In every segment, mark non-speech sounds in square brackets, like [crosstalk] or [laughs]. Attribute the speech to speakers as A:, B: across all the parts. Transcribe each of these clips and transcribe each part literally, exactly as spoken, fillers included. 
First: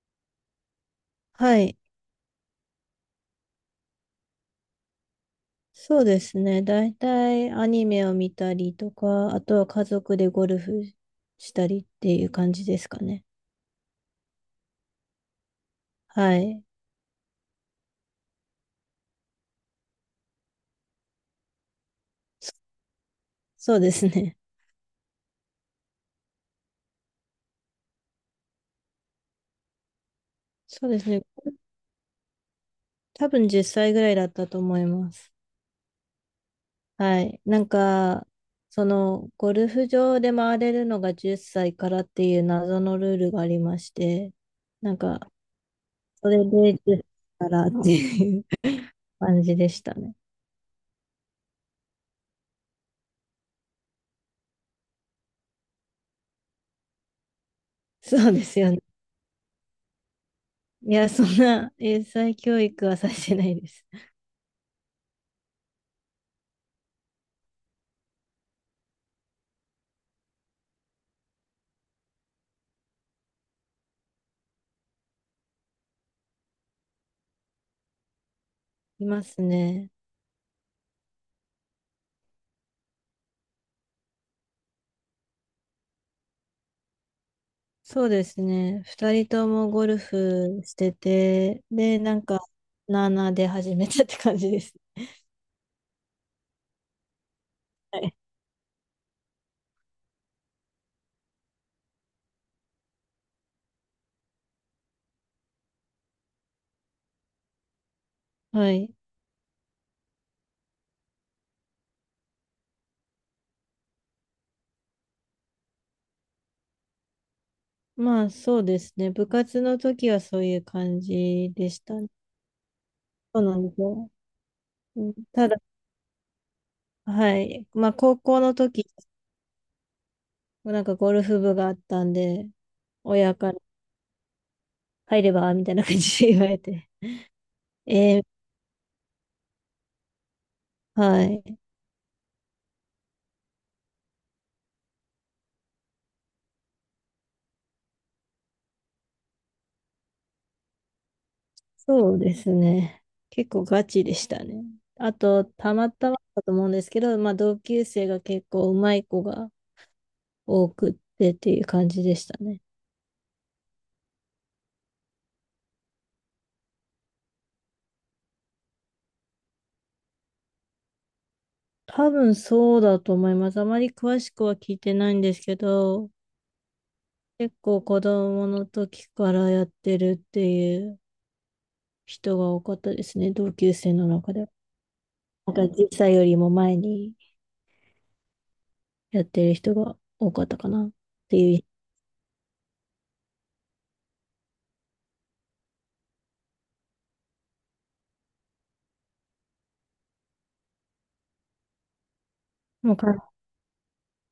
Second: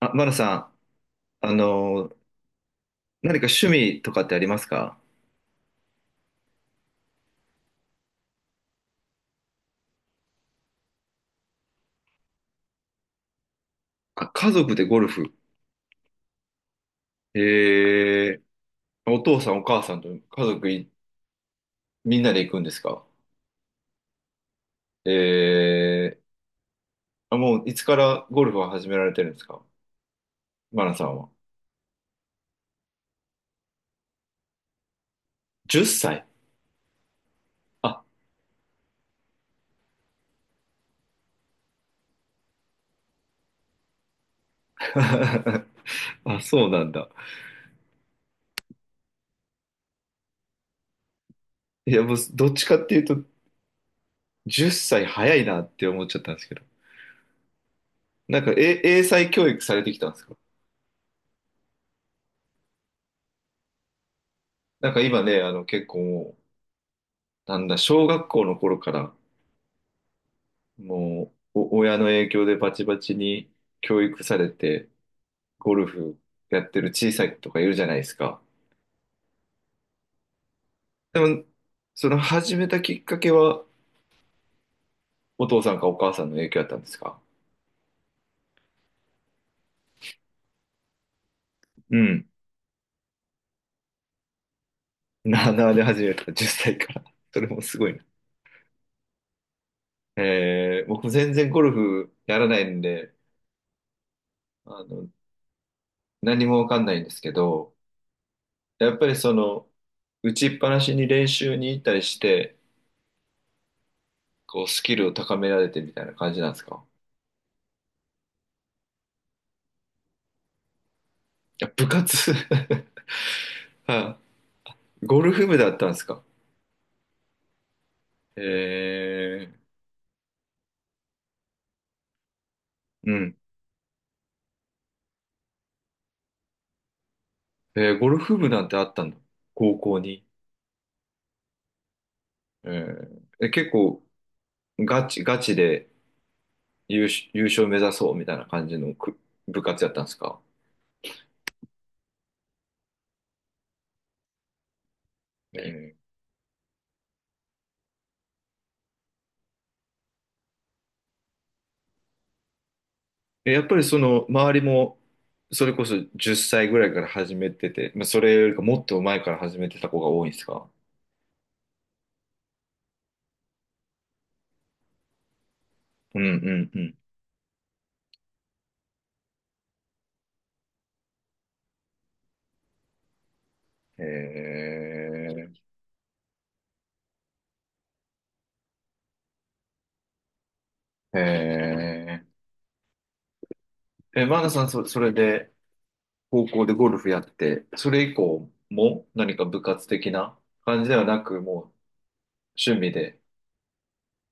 A: あ、マナさん、あ
B: はい。
A: のー何か趣味とかってありますか？
B: そうですね。だいたいアニメを見たりとか、あとは家族でゴルフしたりっていう感じですかね。
A: あ、家族でゴルフ。
B: はい。
A: えー、お父さんお母さんと家族いみんなで行くんですか？
B: そうですね。[laughs]
A: えー、あ、もういつからゴルフは始められてるんですか？マ
B: そう
A: ナ
B: で
A: さ
B: す
A: ん
B: ね。
A: は。
B: 多分じゅっさいぐらいだったと思います。
A: じゅっさい。
B: はい。なん
A: あ、
B: か、その、ゴルフ場で回れるのがじゅっさいからっていう謎のルールがありまして、なんか、
A: [laughs]
B: そ
A: あ、
B: れ
A: そう
B: で
A: なん
B: 10
A: だ。
B: 歳からっていう [laughs] 感じでしたね。
A: いや、もうどっちかっていうと、じゅっさい早いなって思っちゃったんですけど。
B: そう
A: な
B: で
A: んか、
B: すよね。
A: え、英才教育されてきたんですか？
B: いや、そんな英才教育はさせてないです。
A: なんか今ね、あの結構もう、なんだ、小学校の頃から、もう、お親の影響でバチバチに教育されて、ゴルフやってる小さい子とかいるじゃないですか。
B: いますね。
A: でも、その始めたきっかけは、お父さんかお母さんの影響だったんですか？
B: そうですね。ふたりともゴルフしてて、
A: う
B: で、なん
A: ん。
B: か、なあなあで始めたって感じですね。
A: なあなあで始めた、じゅっさいから。それもすごい
B: は
A: な。
B: い。
A: えー、僕全然ゴルフやらないんで、あの、何もわかんないんですけど、
B: は
A: や
B: い。
A: っぱりその、打ちっぱなしに練習に行ったりして、こう、スキルを高められてみたいな感じなんですか？
B: まあ、そうですね。部活の時はそういう感じ
A: いや、
B: でし
A: 部
B: たね。
A: 活 [laughs]
B: そうなんですよ。
A: は
B: う
A: い。
B: ん。
A: ゴルフ
B: ただ、
A: 部だったんですか？
B: はい。まあ、高
A: え
B: 校の時、
A: ー、
B: なんかゴルフ部があったんで、
A: う
B: 親
A: ん。
B: から入ればみたいな感じで言われて、
A: えー、ゴ
B: え
A: ル
B: え。
A: フ部なんてあったんだ。高校に。
B: はい。
A: えー、え、結構、ガチ、ガチで優勝、優勝目指そうみたいな感じのく部活やったんですか？
B: そうですね。結構ガチでしたね。あと、
A: え
B: たま
A: ー、
B: たまだと思うんですけど、まあ、同級生が結構うまい子が多くってっていう感じでしたね。
A: えやっぱりその、周りも、それこそじっさいぐらいから始めてて、まあ、それよりかもっと前から始めてた子が多いんですか？
B: 多分そうだと思います。あまり詳しくは聞いてないんですけど、
A: うんうんうん。
B: 結構子供の時からやってるっていう人が多かったですね。同級生の中では。なん
A: え
B: か実際よりも前にやってる人が多かったかなっ
A: ー、
B: ていう。
A: えー、え、マーナさん、そ、それで、高校でゴルフやって、それ以降も何か部活的な感じではなく、もう趣味
B: もうか
A: で。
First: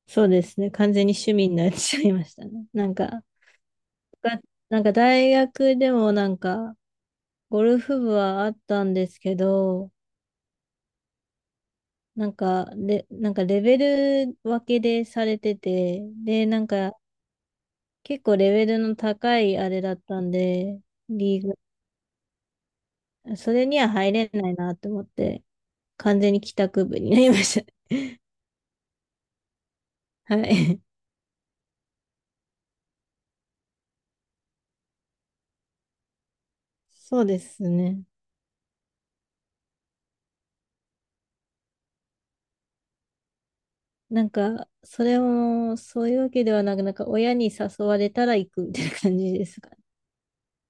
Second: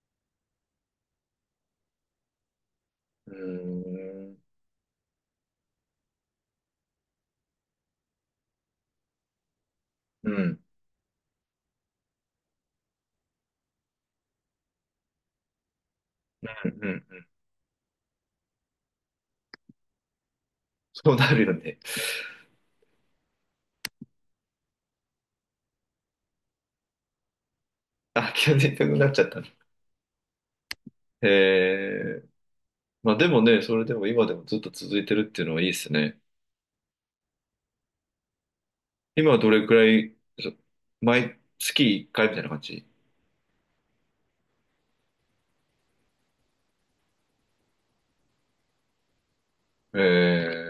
B: そうですね。完全に趣味になっちゃいましたね。なんか、
A: うーん、
B: が、なんか大学でもなんか、ゴルフ部はあったんですけど、
A: うん、うん、
B: なんか、で、なんかレベル分けでされてて、で、なん
A: う
B: か
A: ん。
B: 結構レベルの高いあれだったんで、
A: そうな
B: リ
A: るよ
B: ー
A: ね。
B: グ、それには入れないなと思って、完全に帰宅部になりました。
A: あ、急に痛くなっちゃったね。
B: [laughs] はい。
A: えー、まあでもね、それでも今でもずっと続いてるっていうのはいいですね。
B: そうですね。
A: 今はどれくらい、そ毎月いっかいみたいな感じ？
B: なんか、それも、そういうわけではなく、なんか親に誘われたら行くみたいな感じですかね。
A: え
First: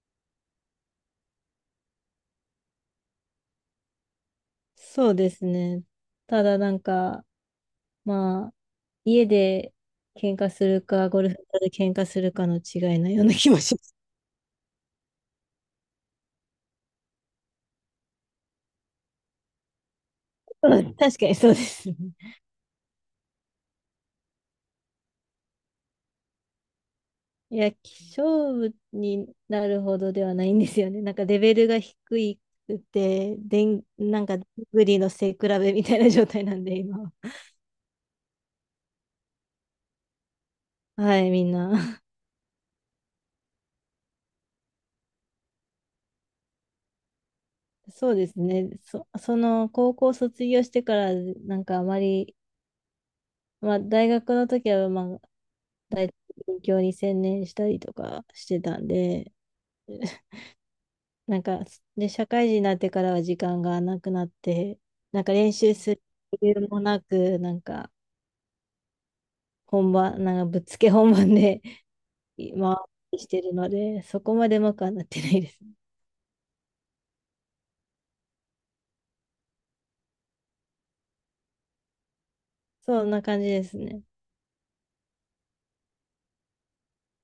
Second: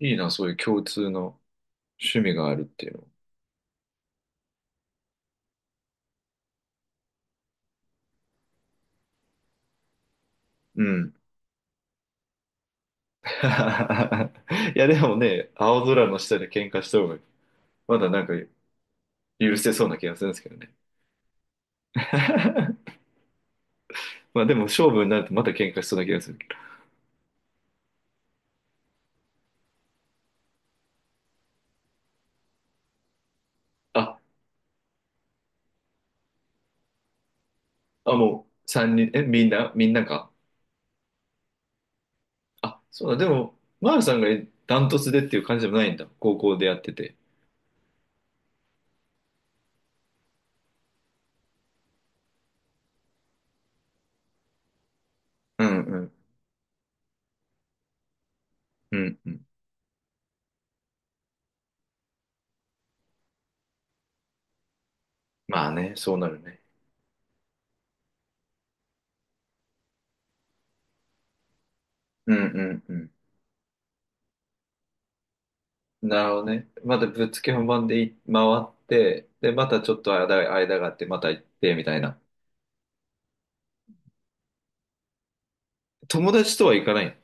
A: ー、いいな、そういう共通の趣味があるっていうの。
B: そうですね。ただなんか、まあ、家で喧嘩す
A: う
B: るか、
A: ん。
B: ゴルフ場で喧嘩するかの違いのような気もします。
A: [laughs] いや、でもね、青空の下で喧嘩した方がまだなんか許せそうな気がするんですけどね。
B: [laughs] 確かにそうですね。
A: [laughs] まあでも勝負になるとまた喧嘩しそうな気がするけど。
B: いや、勝負になるほどではないんですよね。なんかレベルが低いくて、でん、
A: あ、
B: なんか、グリの背比べみたいな状態なんで、今は。
A: あ、もうさんにん、え、みんな、みんなか。
B: はい、みんな。
A: あ、そうだ、でも、マールさんがダントツでっていう感じでもないんだ。高校でやってて。
B: そうですね。そ、その、高校卒業してから、なんかあまり、まあ、大学の時は、まあ、
A: うんう
B: 大
A: ん。
B: 勉強に専念したりとかしてたん
A: うんう
B: で、
A: ん。
B: なんか、で、社会人になってからは時間がなくなって、なんか練
A: まあ
B: 習す
A: ね、
B: る
A: そうなる
B: 余
A: ね。
B: 裕もなく、なんか本番、なんかぶっつけ本番で
A: うん
B: [laughs] 回っ
A: うんう
B: てしてるので、そこまでうまくはなってないです。
A: ん。なるほどね。またぶっつけ本番でい回って、で、またちょっと間が、間があって、また行って、みたいな。
B: そんな感じですね。
A: 友達とは行かない？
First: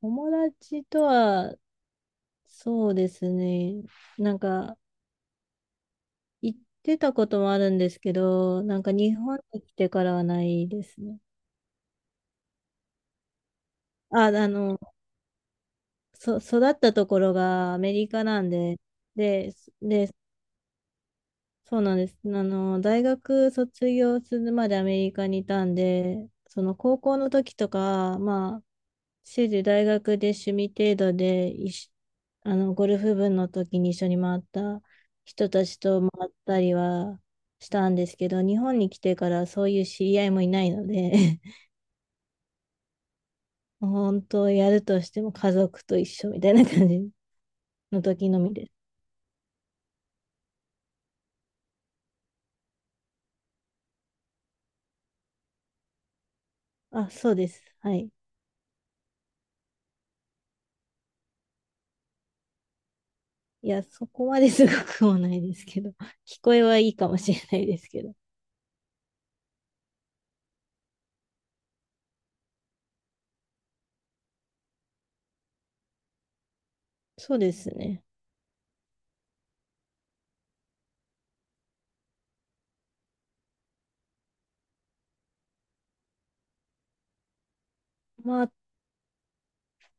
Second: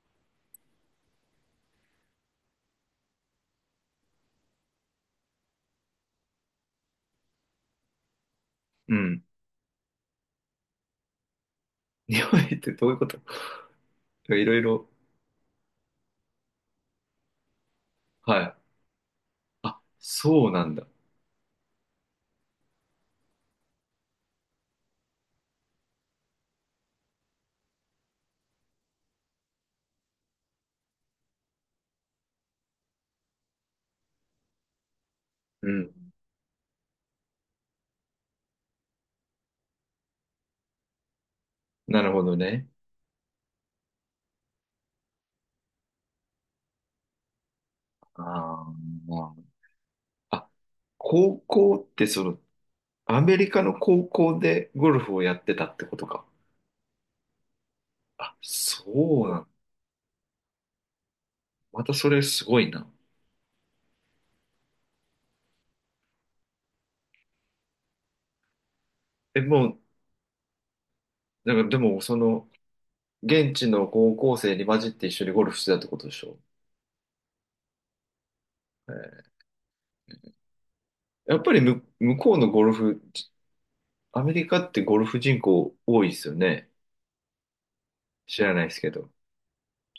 B: 友達とは、そうですね。なんか、行ってたこともあるんですけど、なんか
A: う
B: 日
A: ん。
B: 本に来てからはないですね。
A: [laughs] 日本行ってどういうこと？
B: あ、
A: [laughs] い
B: あ
A: ろい
B: の、
A: ろ。
B: そ、育ったところがアメリカ
A: は
B: なん
A: い。
B: で、で、
A: あ、
B: で、
A: そうなんだ。
B: そうなんです。あの、大学卒業するまでアメリカにいたんで、その高校の時とか、まあ、主時大学で趣味程度で一緒、あの、ゴルフ部の時に一緒に回った人た
A: う
B: ちと
A: ん。
B: 回ったりはしたんですけど、日本に来てからそういう知り合いもいないので、
A: なるほどね。
B: [laughs] 本当やるとしても家族と一緒みたいな感じの時のみ
A: あ
B: です。
A: ーあ、高校ってその、アメリカの高校でゴルフをやってたってことか。
B: あ、そうです。はい。
A: あ、そうなんだ。またそれすごいな。
B: いや、そこまですごくもないですけど、[laughs] 聞こえはいいかもしれないですけど。
A: え、もう、なんかでも、その、現地の高校生に混じって一緒にゴルフしてたってことでしょ？
B: そうですね。
A: えーやっぱりむ、向こうのゴルフ、アメリカってゴルフ人口多いですよね。知
B: まあ、
A: らないですけど。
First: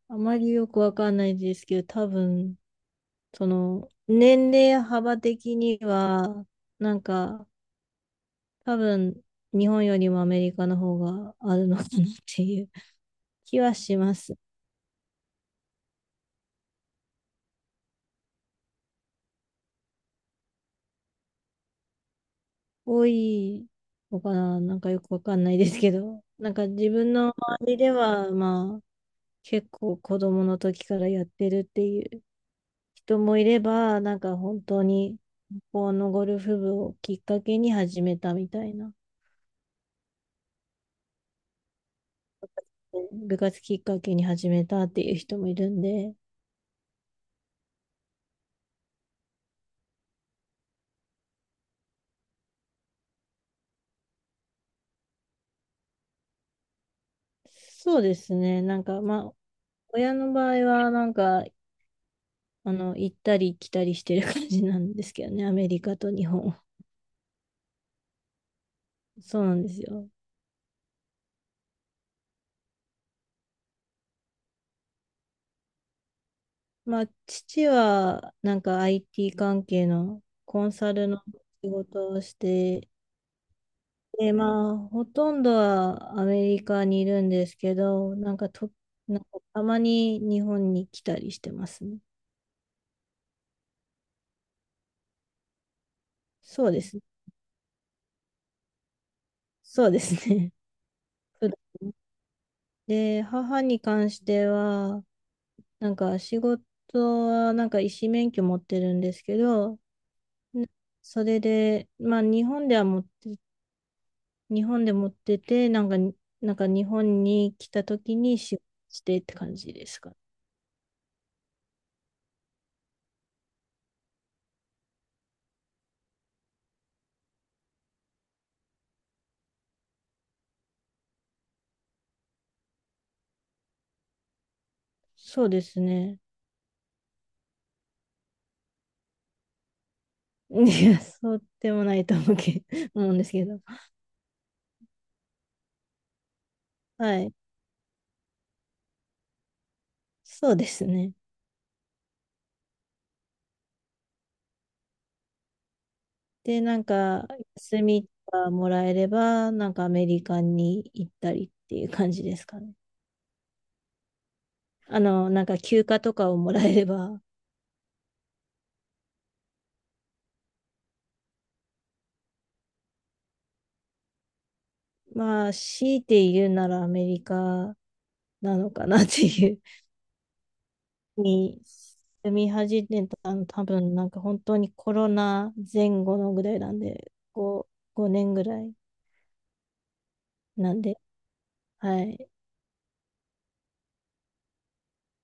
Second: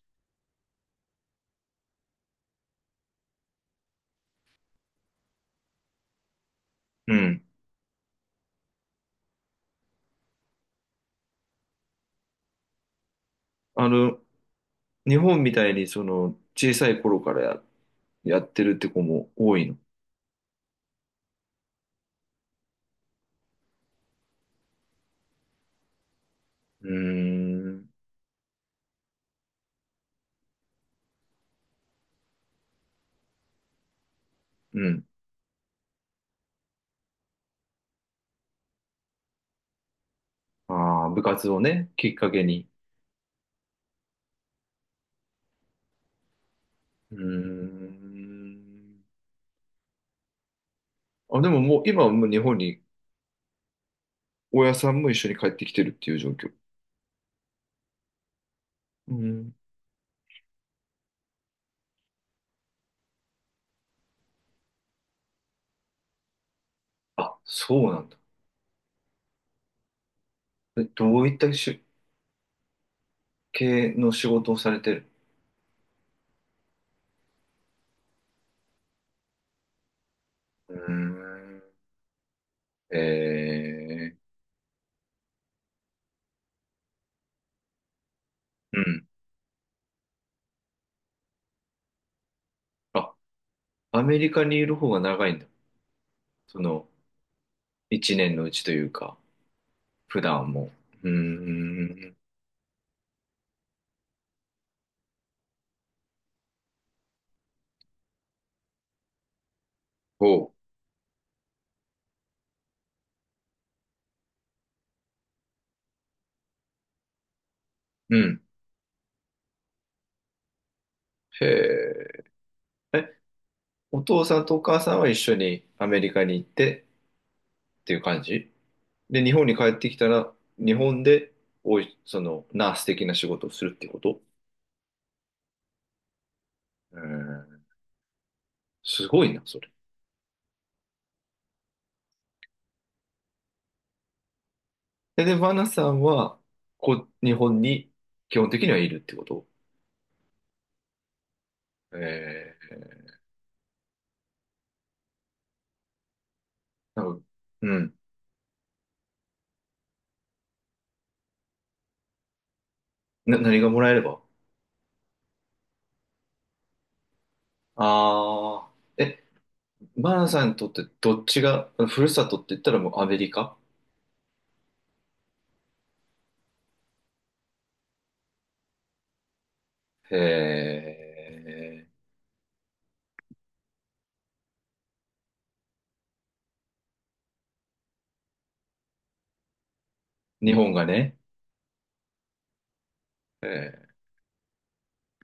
B: あまりよくわかんないですけど、多分、その、年齢幅的には、なん
A: うん。
B: か、多分、日本よりもアメリカの方があるのかなっていう気は
A: あ
B: しま
A: の、
B: す。
A: 日本みたいにその、小さい頃からやってるって子も多いの？
B: 多いのかな。なんかよくわかんないですけど、なんか
A: うー
B: 自分の周り
A: ん。
B: では、まあ、結構子供の時からやってるっていう人もいれば、なんか本当
A: うん。
B: に、このゴルフ部をきっかけに始めたみたいな、
A: ああ、部活をね、きっかけに。
B: 部活きっかけに始めたっていう人もいるんで、
A: うーん。あ、でももう今はもう日本に親さんも一緒に帰ってきてるっていう状況？
B: そうですね、なんか
A: う
B: まあ、
A: ん。
B: 親の場合は、なんか、あの、行ったり来たりしてる感じなんですけどね、アメリカと日本。
A: あ、そうなんだ。
B: そうなんですよ。
A: え、どういったし系の仕事をされてる？
B: まあ、父は、なんか アイティー 関係のコン
A: うー
B: サルの
A: ん。
B: 仕事をして
A: えー、
B: で、まあ、ほとんどはアメリカにいるんですけど、なんかと、
A: うん。
B: なんかたまに日本に来たりしてますね。
A: あ、アメリカにいる方が長いんだ。そ
B: そうで
A: の、
B: すね。
A: いちねんのうちというか、
B: [laughs] そうで
A: 普
B: す
A: 段
B: ね。
A: も。う
B: [laughs] 普段。
A: ーん。
B: で、母に関しては、なんか仕事はなんか医師免許持ってるんですけど、
A: おう。
B: なそれで、まあ日本では持って、日本で持ってて、なんか、なんか日本に来た
A: う
B: 時に
A: ん。
B: 仕事してって感じですかね。
A: へえ。お父さんとお母さんは一緒にアメリカに行ってっていう感じで、日本に帰ってきたら、日本で、おい、その、ナース的な仕事をするってこと？
B: そうですね。
A: うん、すごいな、それ。
B: いや、そうでもないと思うけ、思うんですけど。
A: で、で、バナさんは、こ
B: は
A: う、日
B: い。
A: 本に基本的にはいるってこと？
B: そうですね。
A: え
B: で、なん
A: ー、なんか、
B: か、
A: う
B: 休
A: ん。
B: みがもらえれば、なんかアメリカに行ったりっていう感じですかね。
A: な、何がもらえれば？
B: あの、なんか休暇とかをもらえれば、
A: ああー、え、バナさんにとってどっちが、ふるさとって言ったらもうアメリカ？
B: まあ、強いて言うならアメリカなのかなっていう
A: へ
B: に、
A: え、
B: 住み始めたの多分、なんか本当にコロナ前後のぐらいなんで、こう、ごねんぐらい
A: 日本
B: なん
A: が
B: で、
A: ね。
B: はい。
A: へ